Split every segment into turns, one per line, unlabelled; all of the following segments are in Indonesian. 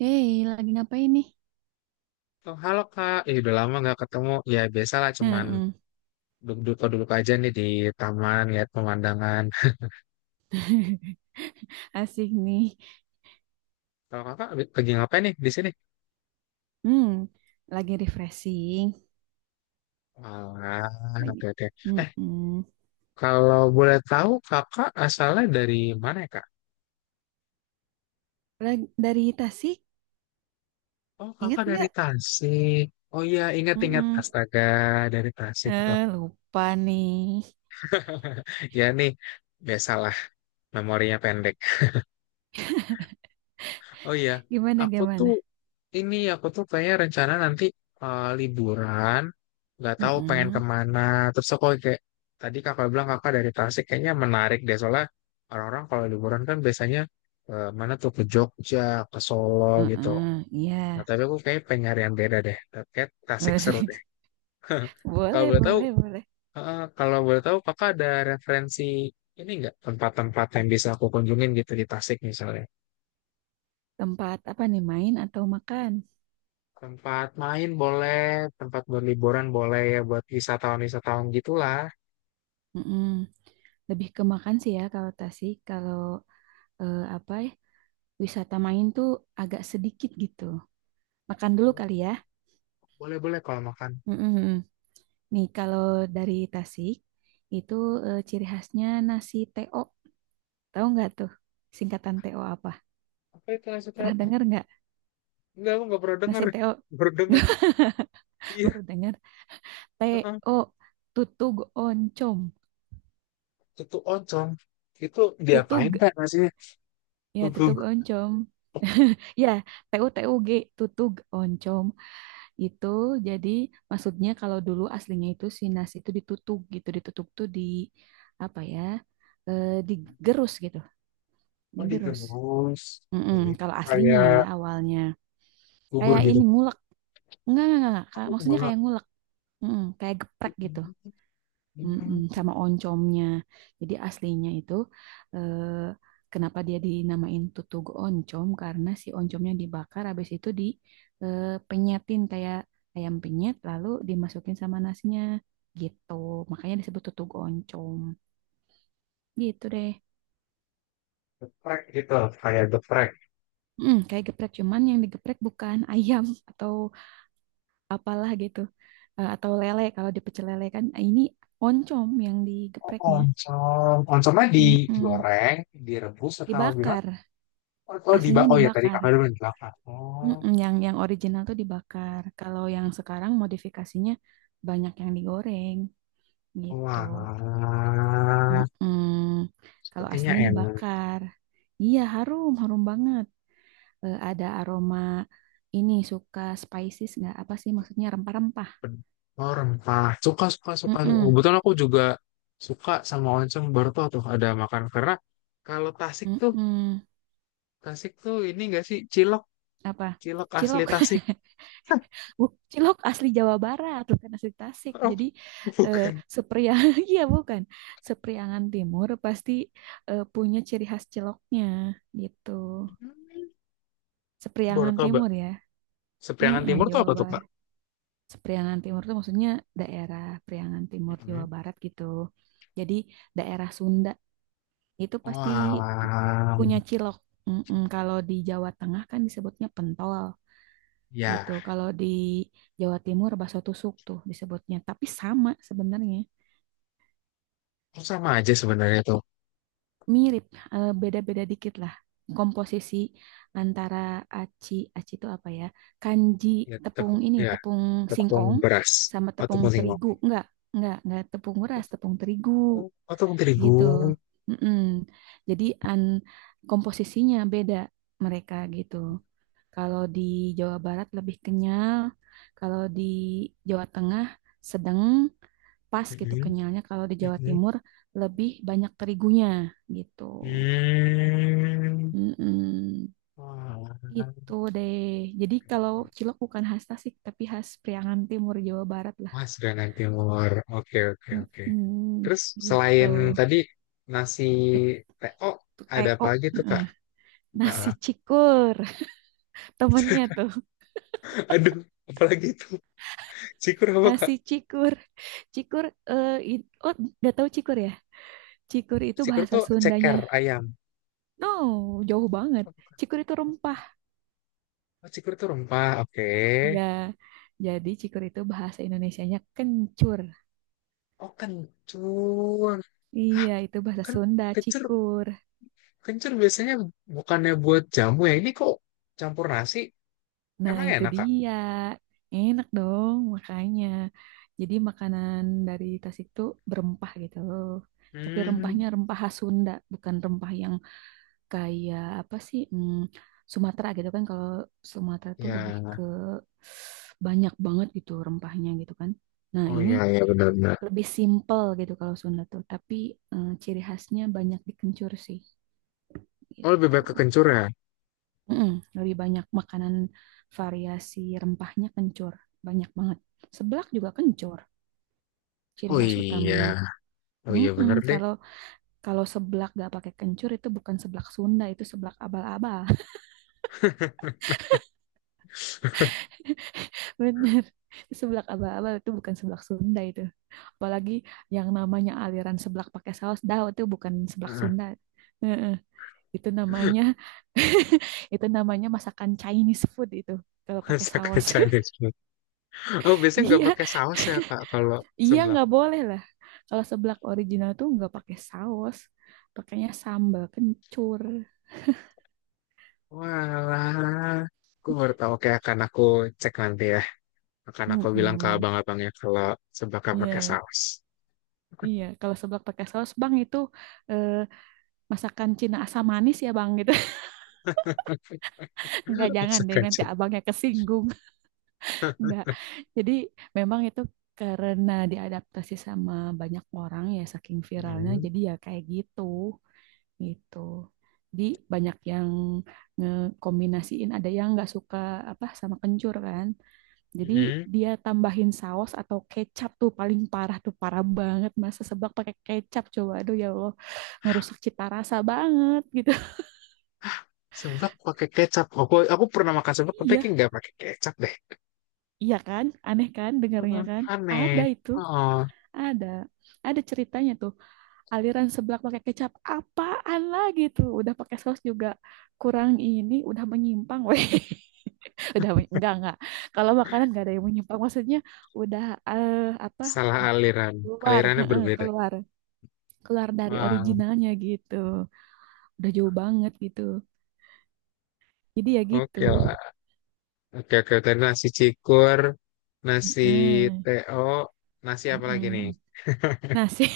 Hey, lagi ngapain nih?
Oh, halo Kak, udah lama nggak ketemu. Ya biasalah cuman
Heeh.
duduk-duduk aja nih di taman lihat pemandangan.
Asik nih.
Kalau Kakak lagi ngapain nih di sini?
Hmm, lagi refreshing.
Wah,
Lagi.
oke oke. Eh,
Mm-mm.
Kalau boleh tahu Kakak asalnya dari mana ya Kak?
Lagi dari Tasik,
Oh,
ingat
Kakak dari
nggak?
Tasik. Oh iya, ingat-ingat.
Mm-mm.
Astaga, dari Tasik. Kak.
Eh, lupa nih.
Ya nih, biasalah memorinya pendek. Oh iya,
Gimana
aku
gimana?
tuh ini aku tuh kayaknya rencana nanti liburan, nggak tahu pengen
Mm-mm.
kemana. Terus aku kayak tadi kakak bilang kakak dari Tasik kayaknya menarik deh soalnya orang-orang kalau liburan kan biasanya mana tuh ke Jogja, ke Solo gitu.
Mm-mm. Iya.
Nah tapi aku kayak pengen nyari yang beda deh. Kayak Tasik seru deh. Kalau
Boleh,
boleh tahu,
boleh, boleh.
kalau boleh tahu kakak ada referensi ini nggak tempat-tempat yang bisa aku kunjungin gitu di Tasik misalnya?
Tempat apa nih, main atau makan?
Tempat main boleh, tempat buat liburan boleh ya buat wisatawan-wisatawan gitulah.
Mm-mm. Lebih ke makan sih ya kalau Tasik. Kalau apa ya? Wisata main tuh agak sedikit gitu. Makan dulu kali ya.
Boleh boleh kalau makan.
Mm-mm. Nih kalau dari Tasik itu, ciri khasnya nasi TO. Tahu nggak tuh singkatan TO apa?
Apa itu nasi tahu?
Pernah dengar nggak
Enggak, aku nggak pernah dengar.
nasi TO?
Baru dengar. Iya,
Baru dengar
heeh.
TO, tutug oncom.
Itu oncom. Itu diapain
Tutug
Kak nasinya?
ya
Gugur.
tutug oncom. Ya, TU TUG, tutug oncom itu, jadi maksudnya kalau dulu aslinya itu si nasi itu ditutug gitu, ditutup tuh di, apa ya? Digerus gitu,
Oh,
digerus.
digemus.
Mm-mm,
Ini
kalau aslinya ya
kayak
awalnya
gugur
kayak
gitu.
ini ngulek, enggak, enggak.
Aku
Maksudnya
malah
kayak ngulek. Mm-mm, kayak geprek gitu.
hmm,
Mm-mm, sama oncomnya. Jadi aslinya itu, eh, kenapa dia dinamain tutug oncom karena si oncomnya dibakar, habis itu di penyetin kayak ayam penyet, lalu dimasukin sama nasinya gitu. Makanya disebut tutug oncom gitu deh.
geprek gitu, kayak geprek.
Mm, kayak geprek cuman yang digeprek bukan ayam atau apalah gitu. Atau lele kalau di pecel lele kan, ini oncom yang
Oh,
digepreknya.
oncom. Oncomnya
Mm-mm.
digoreng, direbus atau gimana?
Dibakar,
Oh, oh, di
aslinya
oh ya tadi
dibakar.
kakak udah bilang dibakar. Oh,
Mm-mm. Yang original tuh dibakar kalau yang sekarang modifikasinya banyak yang digoreng gitu.
wah,
Mm-mm. Kalau
sepertinya
aslinya
enak.
dibakar, iya harum harum banget. Ada aroma, ini suka spices nggak? Apa sih, maksudnya rempah-rempah.
Oh, rempah. Suka, suka, suka.
Mm-mm.
Kebetulan aku juga suka sama oncom baru tuh ada makan. Karena kalau
Mm-mm.
Tasik tuh ini gak sih cilok,
Apa,
cilok asli
cilok?
Tasik.
Bu, cilok asli Jawa Barat, bukan asli Tasik.
Oh,
Jadi eh,
bukan.
Sepriang, iya bukan. Sepriangan Timur pasti punya ciri khas ciloknya gitu.
Baru
Sepriangan
Mbak.
Timur ya.
Sepriangan
Heeh,
Timur tuh
Jawa
apa tuh, Pak?
Barat. Sepriangan Timur itu maksudnya daerah Priangan Timur Jawa
Mhm.
Barat gitu. Jadi daerah Sunda itu pasti pu-
Wah,
punya cilok. Mm-mm, kalau di Jawa Tengah kan disebutnya pentol. Gitu.
ya.
Kalau di Jawa Timur bakso tusuk tuh disebutnya, tapi sama sebenarnya,
Oh, sama aja sebenarnya tuh.
mirip, beda-beda dikit lah. Komposisi antara aci, aci itu apa ya? Kanji, tepung ini,
Ya,
tepung
tepung
singkong
beras.
sama
Atau
tepung
tepung singkong.
terigu. Enggak tepung beras, tepung terigu.
Oh, tepung terigu.
Gitu. Mm-mm. Jadi komposisinya beda mereka gitu. Kalau di Jawa Barat lebih kenyal, kalau di Jawa Tengah sedang pas gitu
Mhm.
kenyalnya, kalau di Jawa
Mhm.
Timur lebih banyak terigunya gitu.
Hmm.
Mm-mm.
Wah,
Gitu deh. Jadi kalau cilok bukan khas Tasik, tapi khas Priangan Timur Jawa Barat lah.
Mas Granat Timur. Oke, oke, oke.
Mm-mm.
Terus
Gitu.
selain tadi nasi TO,
Tuh,
ada apa
TO.
lagi tuh,
Heeh.
Kak?
Nasi
Ah,
cikur. Temennya tuh.
aduh, apalagi itu? Cikur apa, Kak?
Nasi cikur. Cikur, oh udah tahu cikur ya? Cikur itu
Cikur
bahasa
tuh
Sundanya.
ceker ayam.
No, jauh banget.
Oh, bukan.
Cikur itu rempah.
Oh, cikur tuh rempah. Oke.
Ya, jadi cikur itu bahasa Indonesianya kencur.
Oh, kencur. Hah,
Iya, itu bahasa
kan
Sunda,
kencur.
cikur.
Kencur biasanya bukannya buat jamu ya. Ini kok campur nasi?
Nah,
Emang
itu
enak, Kak?
dia. Enak dong, makanya. Jadi makanan dari Tasik itu berempah gitu. Tapi
Hmm.
rempahnya rempah khas Sunda, bukan rempah yang kayak apa sih? Sumatera gitu kan, kalau Sumatera tuh lebih
Ya,
ke banyak banget gitu rempahnya gitu kan. Nah,
oh
ini
iya, iya benar-benar.
lebih simple gitu kalau Sunda tuh, tapi ciri khasnya banyak dikencur sih
Oh lebih
gitu.
baik ke kencur ya?
Mm-mm, lebih banyak makanan variasi rempahnya kencur, banyak banget. Seblak juga kencur, ciri
Oh
khas
iya,
utamanya.
oh iya
Mm-mm,
benar deh.
kalau kalau seblak gak pakai kencur itu bukan seblak Sunda, itu seblak abal-abal. Bener. Seblak abal-abal itu bukan seblak Sunda itu. Apalagi yang namanya aliran seblak pakai saus dah, itu bukan seblak Sunda. Heeh. Itu namanya itu namanya masakan Chinese food itu kalau pakai
Masak
saus.
Chinese food. Oh biasanya nggak
Iya,
pakai saus ya Kak kalau
iya
seblak.
nggak boleh lah. Kalau seblak original tuh nggak pakai saus, pakainya sambal kencur.
Walah, aku baru tahu. Oke, akan aku cek nanti ya. Akan aku bilang ke
Mm-mm.
abang-abangnya kalau seblaknya pakai
Iya,
saus.
iya. Kalau seblak pakai saus, Bang, itu eh, masakan Cina asam manis ya, Bang. Enggak, jangan
Masak
deh nanti
Chinese.
abangnya kesinggung. Enggak. Jadi memang itu karena diadaptasi sama banyak orang ya, saking viralnya
Hmm.
jadi ya kayak gitu gitu. Jadi banyak yang ngekombinasiin, ada yang nggak suka apa sama kencur kan. Jadi
Hmm.
dia tambahin saus atau kecap tuh paling parah, tuh parah banget masa sebab pakai kecap, coba aduh ya Allah, ngerusak cita rasa banget gitu.
Seblak pakai kecap. Aku pernah makan seblak tapi kayak
Iya,
nggak pakai kecap deh.
iya kan? Aneh kan dengarnya
Heeh,
kan? Ada
aneh.
itu.
Oh.
Ada, ada ceritanya tuh. Aliran seblak pakai kecap, apaan lagi tuh? Udah pakai saus juga kurang ini, udah menyimpang, weh. Enggak enggak. Kalau makanan enggak ada yang menyimpang, maksudnya udah, eh, apa?
Salah aliran.
Keluar,
Alirannya
heeh,
berbeda.
keluar, keluar dari
Wah,
originalnya gitu. Udah jauh banget gitu. Jadi ya
oke
gitu.
lah. Oke, oke. Tadi nasi cikur, nasi
Heeh,
teo, nasi apa lagi nih?
heeh. Nah sih,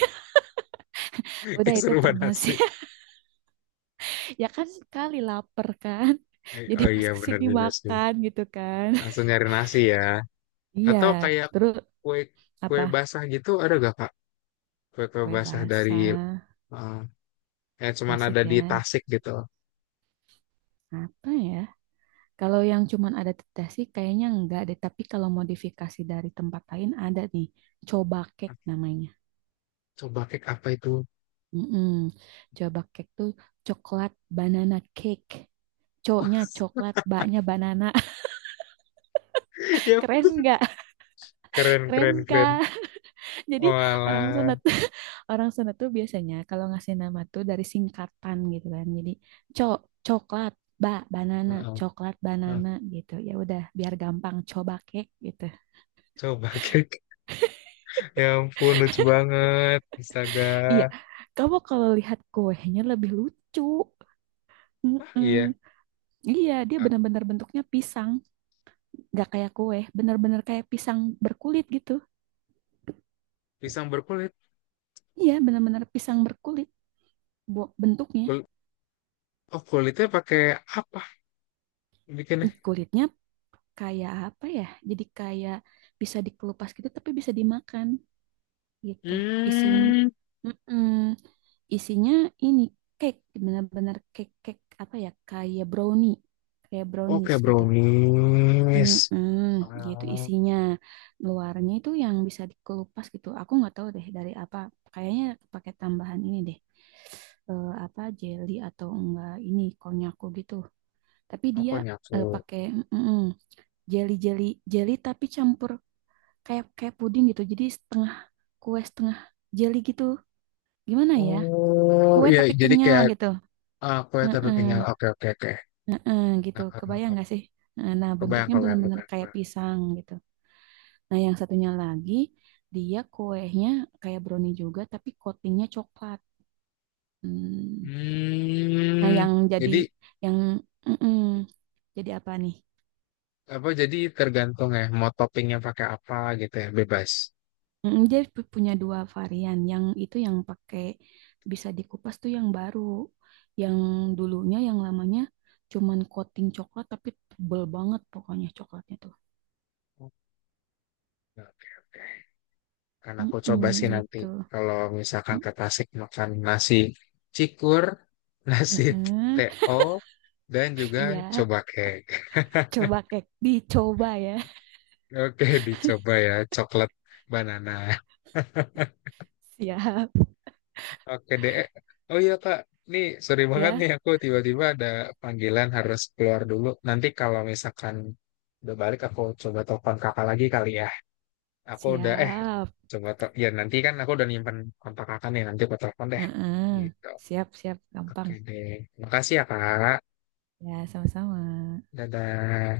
udah itu
Keseruan
pernah sih.
nasi.
Ya kan sekali lapar kan. Jadi
Oh
pas
iya, bener
kesini
juga sih.
makan gitu kan.
Langsung nyari nasi ya.
Iya,
Atau kayak
terus
kue kue
apa?
basah gitu ada gak, Kak? Kue-kue
Kue
basah dari
basah,
eh, yang cuman
Tasik
ada di
ya.
Tasik gitu.
Apa ya? Kalau yang cuman ada di Tasik kayaknya enggak deh, tapi kalau modifikasi dari tempat lain ada nih. Coba cake namanya.
Coba kek apa itu?
Mm-mm. Coba cake tuh coklat banana cake. Co-nya coklat, ba-nya banana.
Yap,
Keren nggak?
keren,
Keren
keren, keren.
kan? Jadi orang
Walah.
sunat orang sunat tuh biasanya kalau ngasih nama tuh dari singkatan gitu kan. Jadi cok, coklat, ba banana,
Heeh.
coklat
Nah,
banana gitu. Ya udah biar gampang coba kek gitu.
coba kek. Ya ampun, lucu banget. Astaga.
Iya, kamu kalau lihat kuenya lebih lucu.
Ah, iya,
Mm-mm. Iya, dia
ah,
benar-benar bentuknya pisang, nggak kayak kue, benar-benar kayak pisang berkulit gitu.
pisang berkulit.
Iya, benar-benar pisang berkulit bentuknya.
Kul- oh, kulitnya pakai apa bikinnya?
Kulitnya kayak apa ya? Jadi kayak bisa dikelupas gitu tapi bisa dimakan gitu. Isinya
Hmm,
mm isinya ini cake, benar-benar cake, cake apa ya? Kayak brownie. Kayak
oke
brownies gitu.
brownies.
Mm-mm, gitu
Ah,
isinya. Luarnya itu yang bisa dikelupas gitu. Aku nggak tahu deh dari apa. Kayaknya pakai tambahan ini deh. Apa jelly atau enggak ini konyako gitu. Tapi
aku
dia
nyaku.
pakai mm-mm jelly jelly jelly tapi campur kayak kayak puding gitu. Jadi setengah kue setengah jelly gitu. Gimana ya?
Oh,
Kue
iya,
tapi
jadi
kenyal
kayak
gitu.
ah, kue tapi kenyal.
Heeh,
Oke, oke, oke.
heeh, gitu.
Nakar,
Kebayang
nakar.
gak sih? Nah, nah,
Kebayang,
bentuknya
kebayang,
benar-benar
kebayang,
kayak
kebayang.
pisang gitu. Nah, yang satunya lagi dia kuenya kayak brownie juga tapi coatingnya coklat. Hmm. Nah,
Hmm,
yang jadi
jadi
yang mm-mm. Jadi apa nih?
apa? Jadi tergantung ya, mau toppingnya pakai apa gitu ya, bebas.
Mm, dia punya dua varian. Yang itu yang pakai bisa dikupas tuh yang baru. Yang dulunya yang lamanya cuman coating coklat tapi tebel banget pokoknya coklatnya tuh.
Oke, oke. Akan aku
Mm-mm,
coba sih nanti
gitu.
kalau misalkan
Mm,
ke Tasik makan nasi cikur, nasi
mm-mm.
TO, dan juga
Iya,
coba kek.
coba kek dicoba ya.
Oke, dicoba ya coklat banana.
Siap
Oke deh. Oh iya Kak, nih sorry banget
ya,
nih aku tiba-tiba ada panggilan harus keluar dulu. Nanti kalau misalkan udah balik aku coba telepon kakak lagi kali ya. Aku udah eh
siap.
coba tel- ya nanti kan aku udah nyimpen kontak kakak nih nanti aku telepon deh.
Mm-mm.
Gitu.
Siap, siap,
Oke
gampang.
deh. Makasih ya, Kak.
Ya, sama-sama.
Dadah.